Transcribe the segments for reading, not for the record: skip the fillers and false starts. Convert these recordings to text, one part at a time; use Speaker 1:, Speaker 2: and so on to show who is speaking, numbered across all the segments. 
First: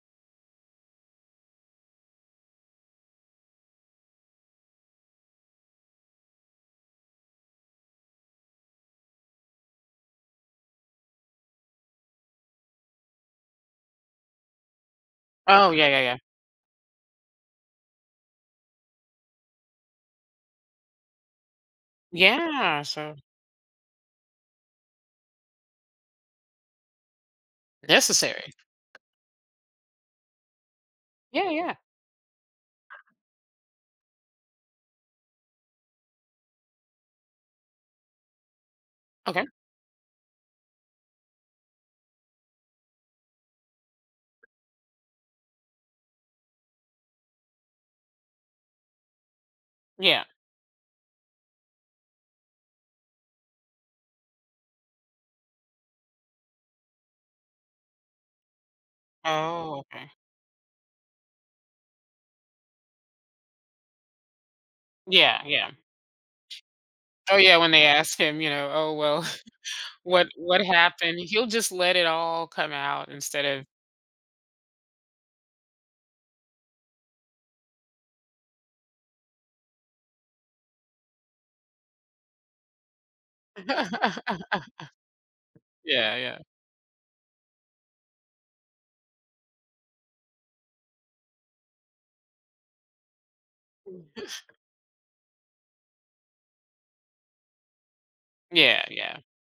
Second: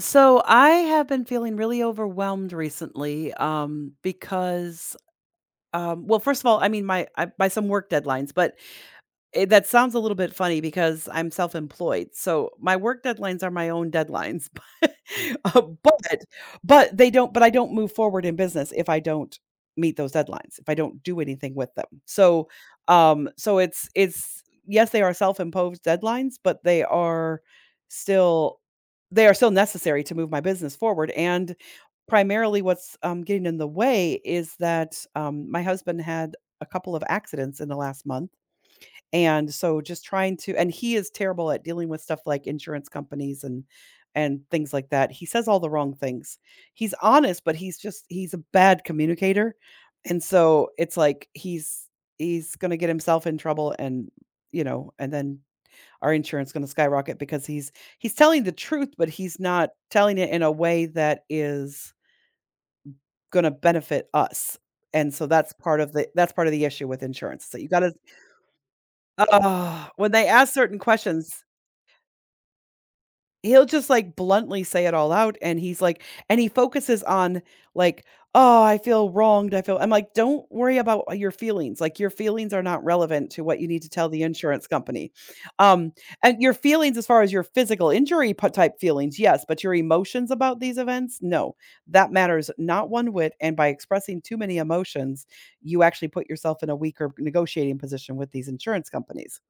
Speaker 1: So I have been feeling really overwhelmed recently, because, first of all, my I, by some work deadlines, but eh, that sounds a little bit funny because I'm self-employed, so my work deadlines are my own deadlines, but, uh,
Speaker 2: Oh, yeah, yeah, yeah.
Speaker 1: but but they don't but I don't move forward in business if I don't meet those deadlines, if I don't do anything with them. So,
Speaker 2: Yeah, so
Speaker 1: so it's yes, they are self-imposed deadlines, but
Speaker 2: necessary.
Speaker 1: still they are still necessary to move my business forward,
Speaker 2: Yeah,
Speaker 1: and
Speaker 2: yeah.
Speaker 1: primarily what's, getting in the way is that, my husband had a couple of accidents in the last month,
Speaker 2: Okay.
Speaker 1: and so just trying to and he is terrible at dealing with stuff like insurance companies and things like that. He says all the wrong things. He's honest, but he's a bad communicator. And
Speaker 2: Yeah.
Speaker 1: so it's like he's going to get himself in trouble, and you know, and then our insurance going to skyrocket because he's telling the truth, but he's not
Speaker 2: Oh, okay.
Speaker 1: telling it in a way that is going to benefit us. And so
Speaker 2: Yeah,
Speaker 1: that's
Speaker 2: yeah.
Speaker 1: part of the that's part of the issue with
Speaker 2: Oh,
Speaker 1: insurance. So
Speaker 2: yeah,
Speaker 1: you
Speaker 2: when
Speaker 1: got
Speaker 2: they
Speaker 1: to
Speaker 2: ask him, "Oh, well,
Speaker 1: ugh, when they
Speaker 2: what
Speaker 1: ask
Speaker 2: what
Speaker 1: certain
Speaker 2: happened?"
Speaker 1: questions,
Speaker 2: He'll just let it all come out instead of.
Speaker 1: he'll just, like, bluntly say it all out, and he's like and he focuses on, like, "Oh, I feel wronged, I feel." I'm like, "Don't worry about, your feelings, like, your feelings are not relevant to what you need to tell the insurance company." Um,
Speaker 2: Yeah, yeah.
Speaker 1: and your feelings as far as your physical injury p type feelings, yes, but your emotions about these events, no. That matters not one whit, and by expressing too many emotions, you actually put yourself in a weaker negotiating position with these
Speaker 2: Yeah,
Speaker 1: insurance
Speaker 2: yeah.
Speaker 1: companies.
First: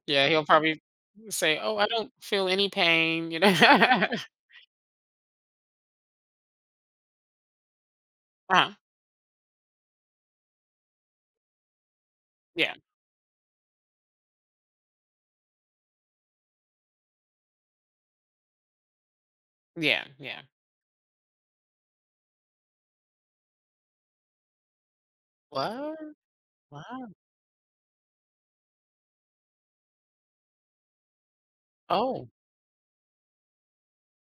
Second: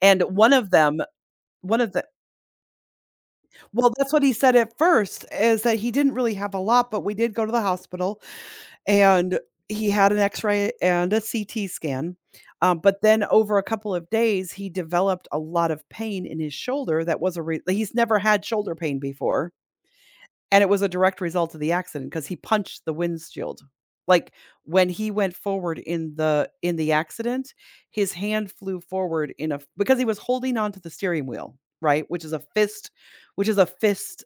Speaker 1: And
Speaker 2: Yeah, he'll
Speaker 1: one of
Speaker 2: probably
Speaker 1: them
Speaker 2: say, "Oh,
Speaker 1: one
Speaker 2: I
Speaker 1: of the
Speaker 2: don't feel any pain," you know?
Speaker 1: well, that's what he said at first, is that he didn't really have a lot, but we did go to the hospital,
Speaker 2: Uh-huh.
Speaker 1: and he had an X-ray and a CT scan,
Speaker 2: Yeah.
Speaker 1: but then over a couple of days, he developed a lot of pain in his shoulder that was a re he's never had shoulder pain before,
Speaker 2: Yeah, yeah.
Speaker 1: and it was a direct result of the accident because he punched the windshield. Like, when he went forward
Speaker 2: What?
Speaker 1: in the
Speaker 2: Wow.
Speaker 1: accident, his hand flew forward in a because he was holding onto the steering wheel, right? Which
Speaker 2: Oh,
Speaker 1: is a fist which is a fist,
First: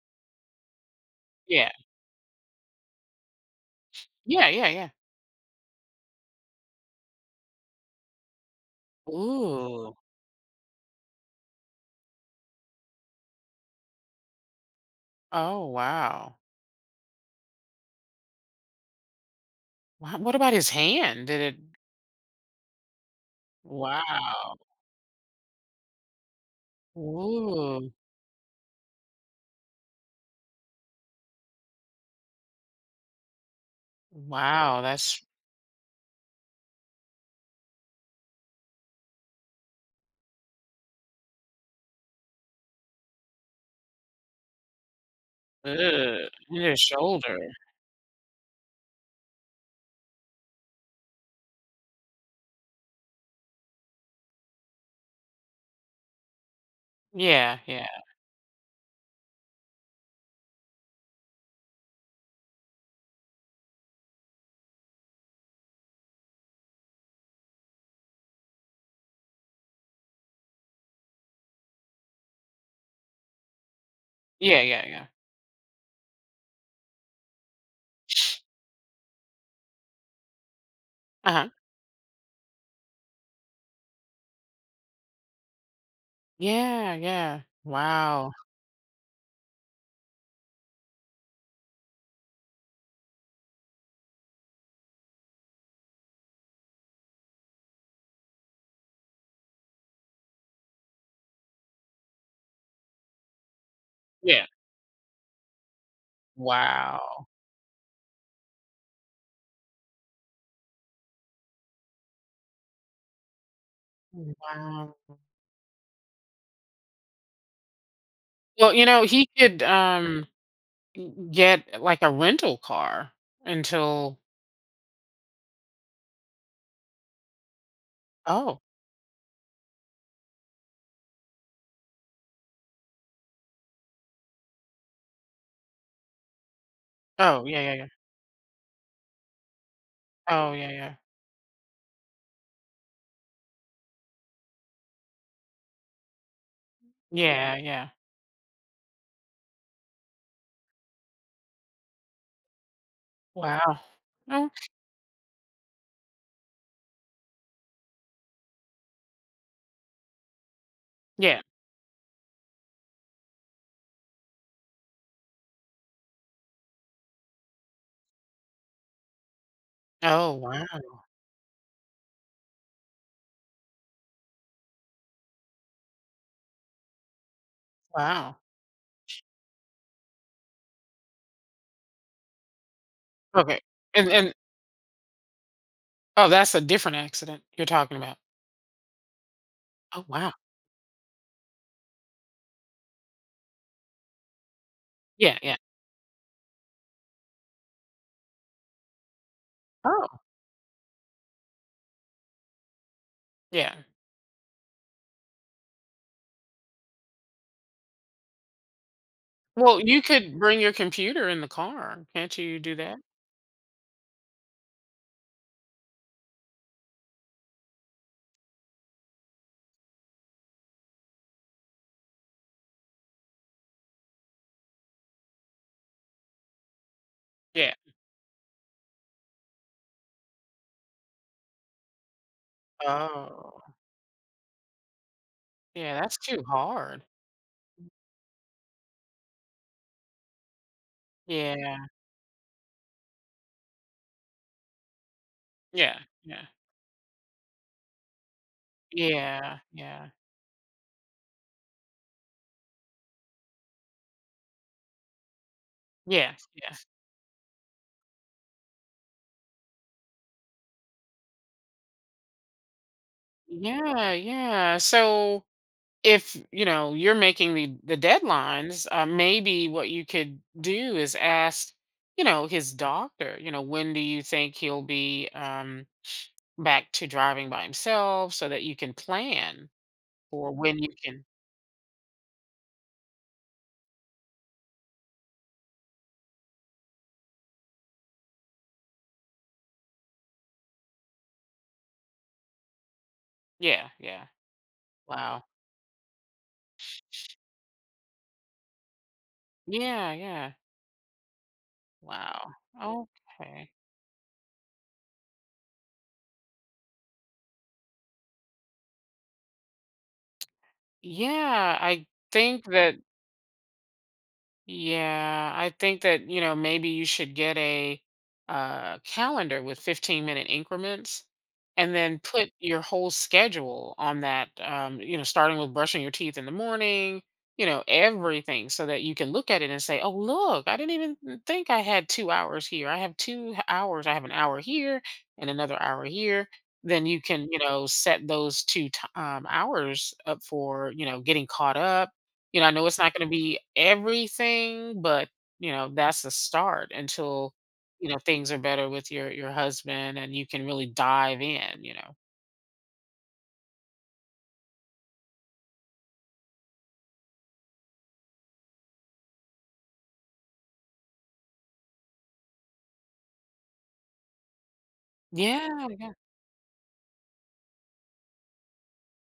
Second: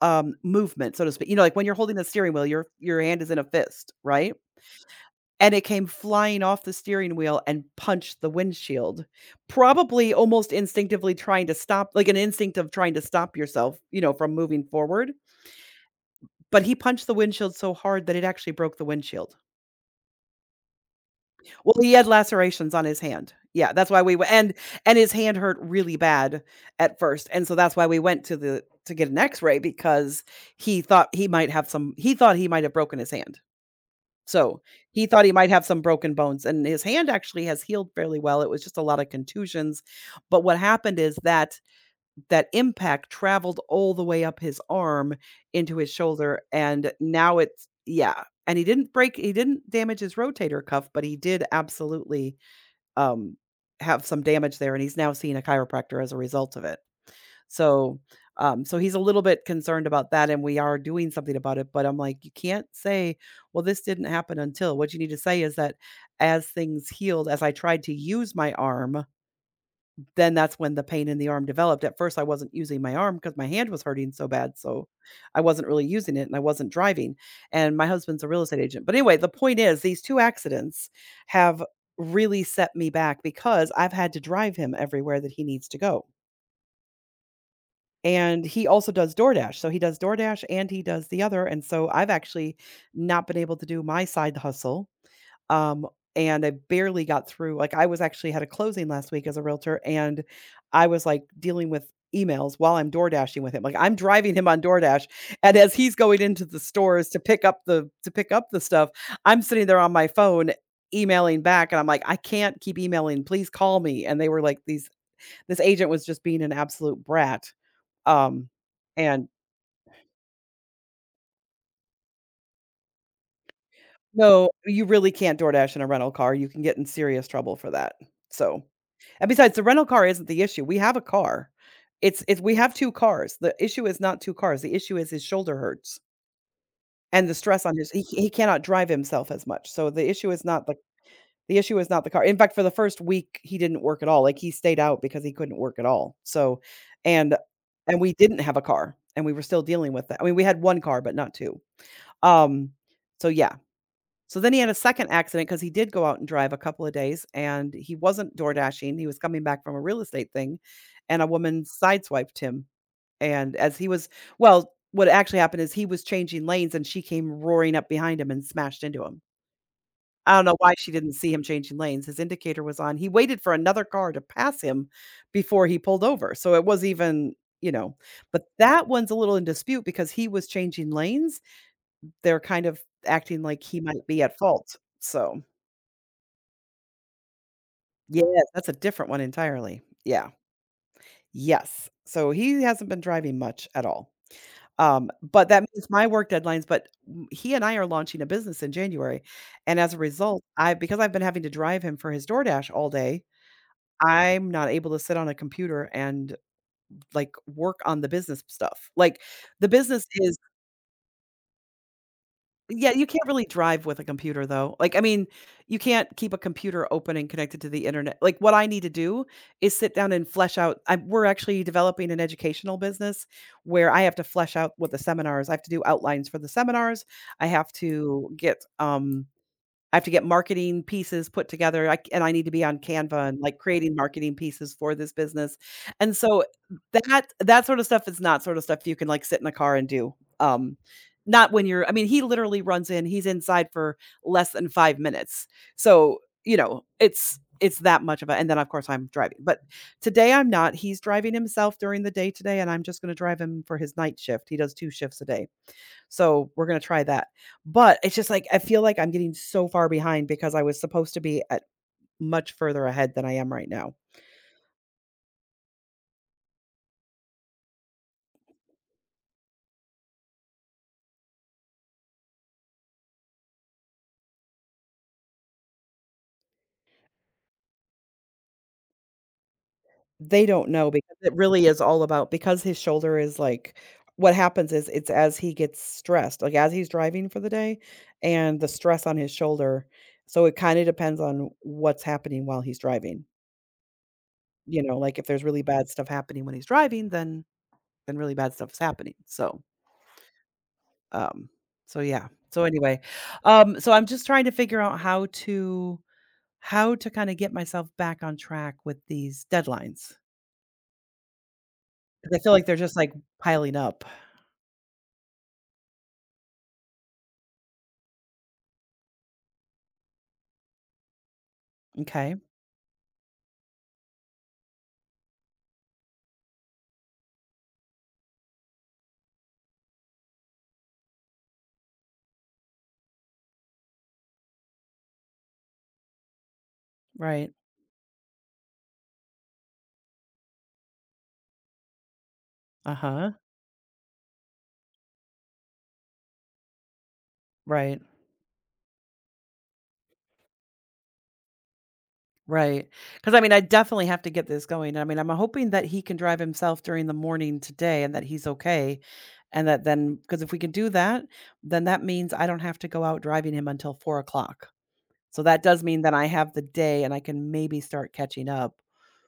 Speaker 1: movement, so to speak. You know, like, when
Speaker 2: yeah.
Speaker 1: you're holding the steering wheel, your hand is in a fist, right?
Speaker 2: Yeah, yeah, yeah.
Speaker 1: And it came flying off the steering wheel and punched the windshield,
Speaker 2: Ooh.
Speaker 1: probably almost instinctively trying to stop like, an instinct of trying to stop yourself, you know, from moving forward.
Speaker 2: Oh, wow.
Speaker 1: But he punched the windshield so hard that it actually broke the windshield.
Speaker 2: What about his hand? Did it.
Speaker 1: Well, he had lacerations on his hand. Yeah, that's why we went
Speaker 2: Wow.
Speaker 1: and his hand hurt really bad at first. And so that's why
Speaker 2: Ooh.
Speaker 1: we went to the to get an x-ray because he thought he might have broken his hand. So,
Speaker 2: Wow,
Speaker 1: he thought
Speaker 2: that's
Speaker 1: he might have some broken bones and his hand actually has healed fairly well. It was just a lot of contusions. But what happened is that that impact traveled all the way up his arm into his
Speaker 2: ugh,
Speaker 1: shoulder,
Speaker 2: in his
Speaker 1: and now
Speaker 2: shoulder.
Speaker 1: it's yeah, and he didn't damage his rotator cuff, but he did absolutely, um, have some damage there, and he's now seeing a chiropractor as a result of it.
Speaker 2: Yeah, yeah.
Speaker 1: So, so he's a little bit concerned about that, and we are doing something about it, but I'm like, "You can't well, this didn't happen until.' What you need to say is that as things healed, as I tried to use my arm then that's when the pain in the arm developed. At first, I wasn't using my arm because my hand was hurting so bad.
Speaker 2: Yeah, yeah,
Speaker 1: So
Speaker 2: yeah.
Speaker 1: I wasn't really using it and I wasn't driving. And my husband's a real estate agent. But anyway, the point is, these two accidents
Speaker 2: Uh-huh.
Speaker 1: have really set me back because I've had to drive him everywhere that he needs to go.
Speaker 2: Yeah, yeah. Wow.
Speaker 1: And he also does DoorDash. So he does DoorDash and he does the other. And so I've actually not been able to do my side hustle, um, and I barely got through. Like I was actually had a closing last week as a realtor and I was like dealing with emails while I'm door dashing with him. Like I'm driving
Speaker 2: Yeah.
Speaker 1: him on DoorDash and as he's going into the stores to
Speaker 2: Wow.
Speaker 1: pick up the stuff, I'm sitting there on my phone emailing back and I'm like, I can't keep emailing. Please call me. And they were like these
Speaker 2: Wow.
Speaker 1: this agent was just being an absolute brat. Um
Speaker 2: Well, he
Speaker 1: and
Speaker 2: could, get, like, a rental car until.
Speaker 1: No, you really can't DoorDash in a rental car. You can get in serious trouble for that.
Speaker 2: Oh.
Speaker 1: So and besides, the rental car isn't the issue. We have a car. It's we have 2 cars. The issue is not 2 cars. The issue is his shoulder hurts and the
Speaker 2: Oh, yeah,
Speaker 1: stress
Speaker 2: yeah,
Speaker 1: on
Speaker 2: yeah.
Speaker 1: his he cannot drive himself as much. So the issue is
Speaker 2: Oh,
Speaker 1: not
Speaker 2: yeah,
Speaker 1: the
Speaker 2: yeah.
Speaker 1: the issue is not the car. In fact, for the first week, he didn't work at all. Like he stayed out because he couldn't work at all. So and
Speaker 2: Yeah, yeah.
Speaker 1: and we didn't have a car and we were still dealing with that. I mean, we had 1 car, but not 2. Um, so yeah.
Speaker 2: Wow.
Speaker 1: So
Speaker 2: Oh,
Speaker 1: then he had a second accident because he did go out and drive a couple of days and he wasn't door dashing. He was coming back from a real estate thing and a
Speaker 2: yeah.
Speaker 1: woman sideswiped him. And as he was, well, what actually happened is he was changing lanes and she came roaring up behind him and smashed into him.
Speaker 2: Oh,
Speaker 1: I don't know
Speaker 2: wow,
Speaker 1: why she didn't see him changing lanes. His indicator was on. He waited for another car to pass him before he pulled over. So it was even, you know,
Speaker 2: wow.
Speaker 1: but that one's a little in dispute because he was changing lanes. They're kind of acting
Speaker 2: Okay.
Speaker 1: like he might
Speaker 2: And
Speaker 1: be
Speaker 2: and
Speaker 1: at fault. So.
Speaker 2: oh, that's a different accident you're talking about.
Speaker 1: Yes, that's a different one entirely.
Speaker 2: Oh,
Speaker 1: Yeah.
Speaker 2: wow.
Speaker 1: Yes. So he hasn't been driving much at all.
Speaker 2: Yeah,
Speaker 1: But
Speaker 2: yeah.
Speaker 1: that means my work deadlines, but w- he and I are launching a business in January. And as a
Speaker 2: Oh,
Speaker 1: result, I because I've been having to drive him for his DoorDash all day,
Speaker 2: yeah.
Speaker 1: I'm not able to sit on a computer and like work on the business stuff. Like the
Speaker 2: Well, you
Speaker 1: business
Speaker 2: could
Speaker 1: is
Speaker 2: bring your computer in the car. Can't you do
Speaker 1: yeah,
Speaker 2: that?
Speaker 1: you can't really drive with a computer though. Like, I mean, you can't keep a computer open and connected to the internet. Like, what I need to do is sit down and flesh out. I, we're actually developing an educational business where I have to flesh out what the seminars. I have to do outlines for the seminars. I have
Speaker 2: Yeah.
Speaker 1: to get um, I have to get marketing pieces put together, I and I need to be on Canva and, like,
Speaker 2: Oh,
Speaker 1: creating marketing pieces for this business,
Speaker 2: yeah,
Speaker 1: and
Speaker 2: that's
Speaker 1: so
Speaker 2: too hard.
Speaker 1: that that sort of stuff is not sort of stuff you can, like, sit in a car and do, um, not when
Speaker 2: Yeah,
Speaker 1: you're I mean, he literally runs in he's inside for less than 5 minutes,
Speaker 2: yeah,
Speaker 1: so,
Speaker 2: yeah,
Speaker 1: you know, it's that much of a and then, of course, I'm driving,
Speaker 2: yeah,
Speaker 1: but
Speaker 2: yeah,
Speaker 1: today I'm not, he's driving himself during the day today, and I'm just gonna drive him for his night shift, he does 2 shifts a day.
Speaker 2: yeah,
Speaker 1: So we're gonna try that. But it's just like I feel like I'm getting so far behind because I was supposed to be at much further ahead than I am right
Speaker 2: yeah,
Speaker 1: now.
Speaker 2: yeah, yeah. So if you know you're making the deadlines, maybe what you could do is ask, his doctor. You know, when do you think he'll be? Back to driving by himself so that you can plan
Speaker 1: They
Speaker 2: for
Speaker 1: don't
Speaker 2: when you
Speaker 1: know because
Speaker 2: can.
Speaker 1: it really is all about because his shoulder is like what happens is it's as he gets stressed, like, as he's driving for the day and the stress on his shoulder, so it kinda depends on what's happening while he's driving,
Speaker 2: Yeah, yeah.
Speaker 1: you know, like, if there's
Speaker 2: Wow.
Speaker 1: really bad stuff happening when he's driving, then really bad stuff is happening, so,
Speaker 2: Yeah, yeah.
Speaker 1: um, so yeah,
Speaker 2: Wow.
Speaker 1: so anyway,
Speaker 2: Okay.
Speaker 1: so I'm just trying to figure out how to kinda get myself back on track with these deadlines because
Speaker 2: Yeah, I
Speaker 1: I feel like
Speaker 2: think
Speaker 1: they're just,
Speaker 2: that
Speaker 1: like, piling up.
Speaker 2: Yeah, I think that maybe you should get a calendar with 15-minute increments, and then
Speaker 1: Okay.
Speaker 2: put your whole schedule on that, starting with brushing your teeth in the morning, everything so that you can look at it and say, oh, look, I didn't even think I had 2 hours here. I have two hours. I have an hour here and another hour here. Then you can,
Speaker 1: Right.
Speaker 2: set those two hours up for, getting caught up. You I know it's not gonna
Speaker 1: Uh-huh.
Speaker 2: be everything, but, that's a start until,
Speaker 1: Right.
Speaker 2: things are better with your husband, and you can really dive in.
Speaker 1: Right. Because I mean, I definitely have to get this going. I mean, I'm hoping that he can drive himself during the morning today and that he's okay. And that then, because if we can do that, then that means I don't have to go out driving him until 4 o'clock. So that does
Speaker 2: Yeah.
Speaker 1: mean that I have the day and I can maybe start catching up.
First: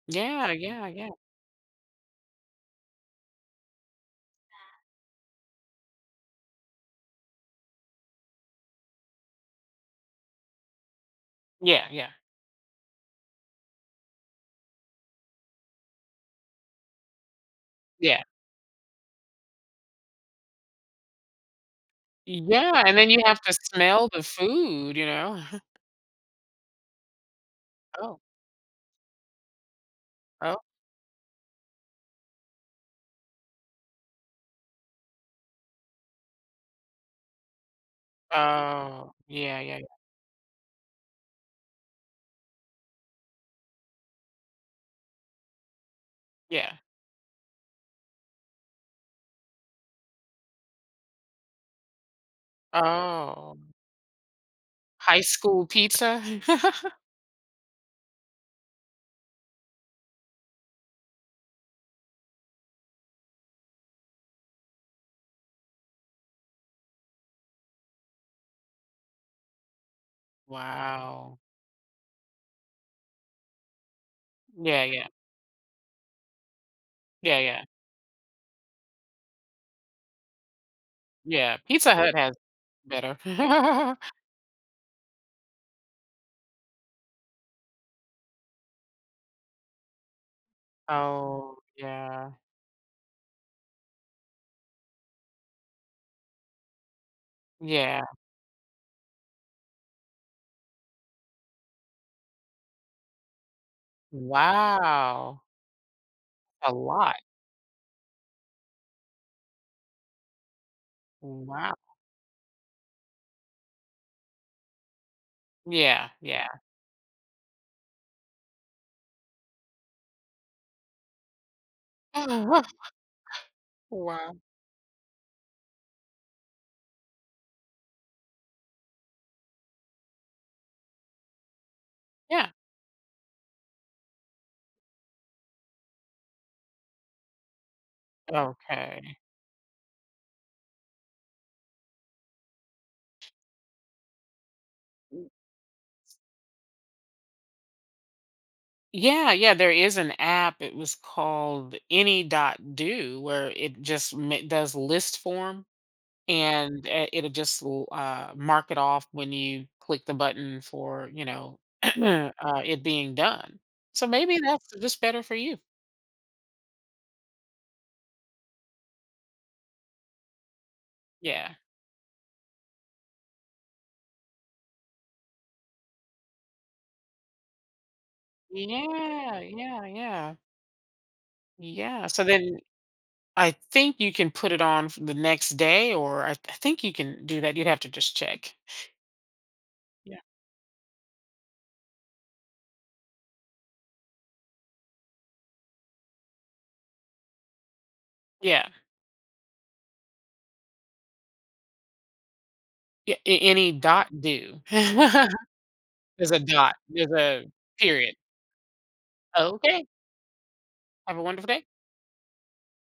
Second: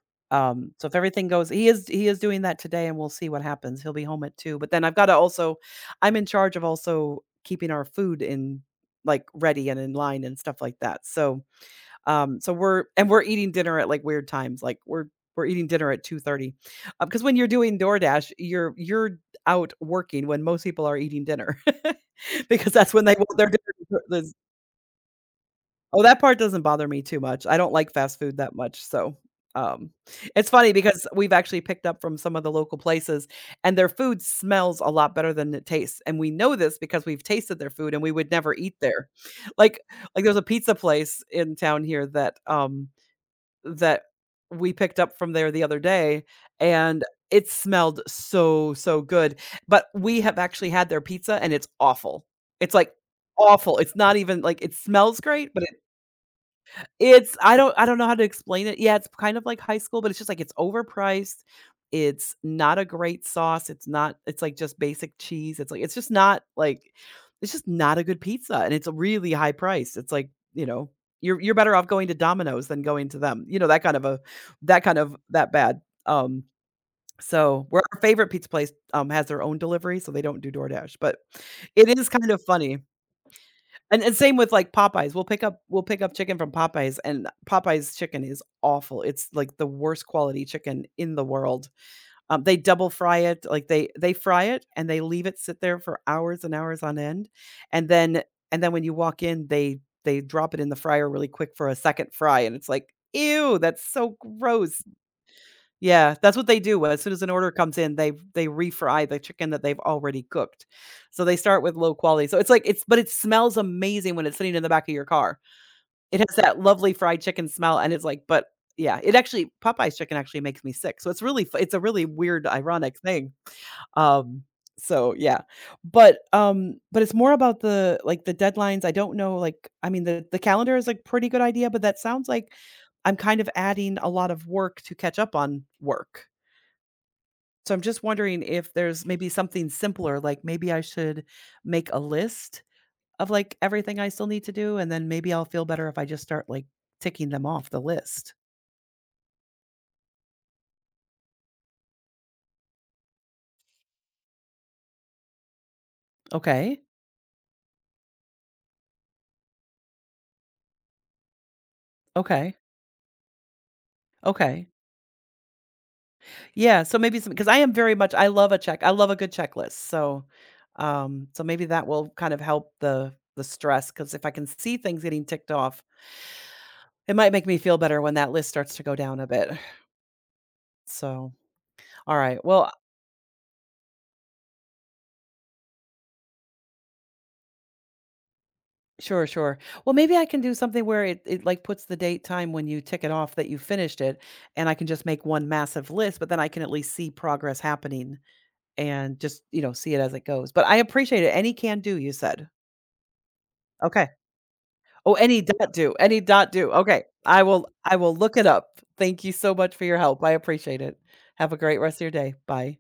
Speaker 2: Yeah,
Speaker 1: So
Speaker 2: yeah,
Speaker 1: if
Speaker 2: yeah.
Speaker 1: everything goes, he is doing that today, and we'll see what happens. He'll be home at two. But then I've got to also, I'm in charge of also keeping our food in like ready and in line and stuff like that. So
Speaker 2: Yeah, yeah,
Speaker 1: We're eating dinner at, like, weird times, like, we're eating dinner at 2:30, because when you're doing
Speaker 2: yeah.
Speaker 1: DoorDash, you're out working when most people are eating dinner because
Speaker 2: Yeah,
Speaker 1: that's
Speaker 2: and
Speaker 1: when
Speaker 2: then
Speaker 1: they
Speaker 2: you
Speaker 1: want
Speaker 2: have
Speaker 1: their
Speaker 2: to
Speaker 1: dinner
Speaker 2: smell the
Speaker 1: there's
Speaker 2: food.
Speaker 1: Oh, that part doesn't bother me too much. I don't like fast
Speaker 2: Oh,
Speaker 1: food that much, so, um, it's
Speaker 2: oh,
Speaker 1: funny because we've actually picked up from some of the local places, and their food smells a lot better than it tastes, and we know this because we've tasted their food, and we would never eat there.
Speaker 2: oh, yeah, yeah,
Speaker 1: Like
Speaker 2: yeah.
Speaker 1: like, there's a pizza place in town here that, that we picked up from there the other day,
Speaker 2: Yeah.
Speaker 1: and it smelled so, so good, but we have actually had their pizza, and it's awful. It's, like,
Speaker 2: Oh,
Speaker 1: awful. It's not even like, it smells
Speaker 2: high
Speaker 1: great, but
Speaker 2: school pizza?
Speaker 1: it's I don't know how to explain it. Yeah, it's kind of like high school, but it's just, like, it's overpriced. It's not a great sauce. It's not it's, like, just basic cheese. It's, like it's just not, like it's just not a good pizza, and it's a really high price. It's, like, you know, you're
Speaker 2: Wow.
Speaker 1: you're better off going to Domino's than going to them, you know, that kind of a that
Speaker 2: Yeah,
Speaker 1: kind
Speaker 2: yeah,
Speaker 1: of that bad.
Speaker 2: yeah, yeah,
Speaker 1: So where our favorite pizza place, has their own delivery, so they don't do DoorDash, but
Speaker 2: yeah. Pizza
Speaker 1: it is
Speaker 2: Hut
Speaker 1: kind
Speaker 2: has
Speaker 1: of funny.
Speaker 2: better.
Speaker 1: And same with, like, Popeyes. We'll pick up chicken from Popeyes, and Popeyes chicken is awful. It's, like, the worst quality chicken in the
Speaker 2: Oh,
Speaker 1: world.
Speaker 2: yeah.
Speaker 1: They double fry it, like, they fry it, and they leave it sit there for hours and hours on end, and
Speaker 2: Yeah.
Speaker 1: then and then when you walk in, they drop it in the fryer really quick for a second fry, and it's like, "Ew, that's so gross."
Speaker 2: Wow.
Speaker 1: Yeah, that's what they
Speaker 2: A
Speaker 1: do. As soon
Speaker 2: lot.
Speaker 1: as an order comes in, they refry the chicken that they've already cooked. So they start
Speaker 2: Wow.
Speaker 1: with low quality. So it's like it's but it smells amazing when it's sitting in the back of your car.
Speaker 2: Yeah,
Speaker 1: It has
Speaker 2: yeah.
Speaker 1: that lovely fried chicken smell and it's like but yeah, it actually Popeye's chicken actually makes me sick. So it's really it's a really weird
Speaker 2: Oh,
Speaker 1: ironic thing.
Speaker 2: wow.
Speaker 1: Um so yeah. But it's more about the like the deadlines. I don't know like I mean the calendar is a pretty good idea, but that sounds
Speaker 2: Yeah.
Speaker 1: like I'm kind of adding a lot of work to catch up on work. So I'm just wondering if there's
Speaker 2: Okay.
Speaker 1: maybe something simpler, like maybe I should make a list of like everything I still need to do, and then maybe I'll feel better if I just start like ticking them off the list.
Speaker 2: Yeah, yeah, there is an app, it was called Any Dot Do, where it just ma does list form,
Speaker 1: Okay.
Speaker 2: and, it'll just l mark it off when you click the button for,
Speaker 1: Okay.
Speaker 2: it being done. So maybe that's
Speaker 1: Okay.
Speaker 2: just better for you.
Speaker 1: Yeah. So maybe some because I am very much I love a check. I love a good checklist. So so
Speaker 2: Yeah.
Speaker 1: maybe that will kind of help the stress because if I can see things getting ticked off, it might make me feel better when that list starts to go down a
Speaker 2: Yeah,
Speaker 1: bit.
Speaker 2: yeah, yeah.
Speaker 1: So
Speaker 2: Yeah.
Speaker 1: all
Speaker 2: So
Speaker 1: right.
Speaker 2: then
Speaker 1: Well,
Speaker 2: I, think you can put it on for the next day, or I think you can do that. You'd have to just check.
Speaker 1: sure, sure. Well, maybe
Speaker 2: Yeah.
Speaker 1: I can do something where it like puts the date time when you tick it off that you finished it, and I can just make one massive list, but then I can at least see progress happening
Speaker 2: Yeah.
Speaker 1: and just, you know, see it as it goes. But I appreciate it. Any can do, you said.
Speaker 2: Yeah. Any
Speaker 1: Okay.
Speaker 2: dot do.
Speaker 1: Oh, any
Speaker 2: There's
Speaker 1: dot do. Any
Speaker 2: a
Speaker 1: dot do.
Speaker 2: dot.
Speaker 1: Okay.
Speaker 2: There's
Speaker 1: I
Speaker 2: a
Speaker 1: will I will
Speaker 2: period.
Speaker 1: look it up. Thank you so much for
Speaker 2: Okay.
Speaker 1: your help. I appreciate it.
Speaker 2: Have a wonderful
Speaker 1: Have a
Speaker 2: day.
Speaker 1: great rest of your day. Bye.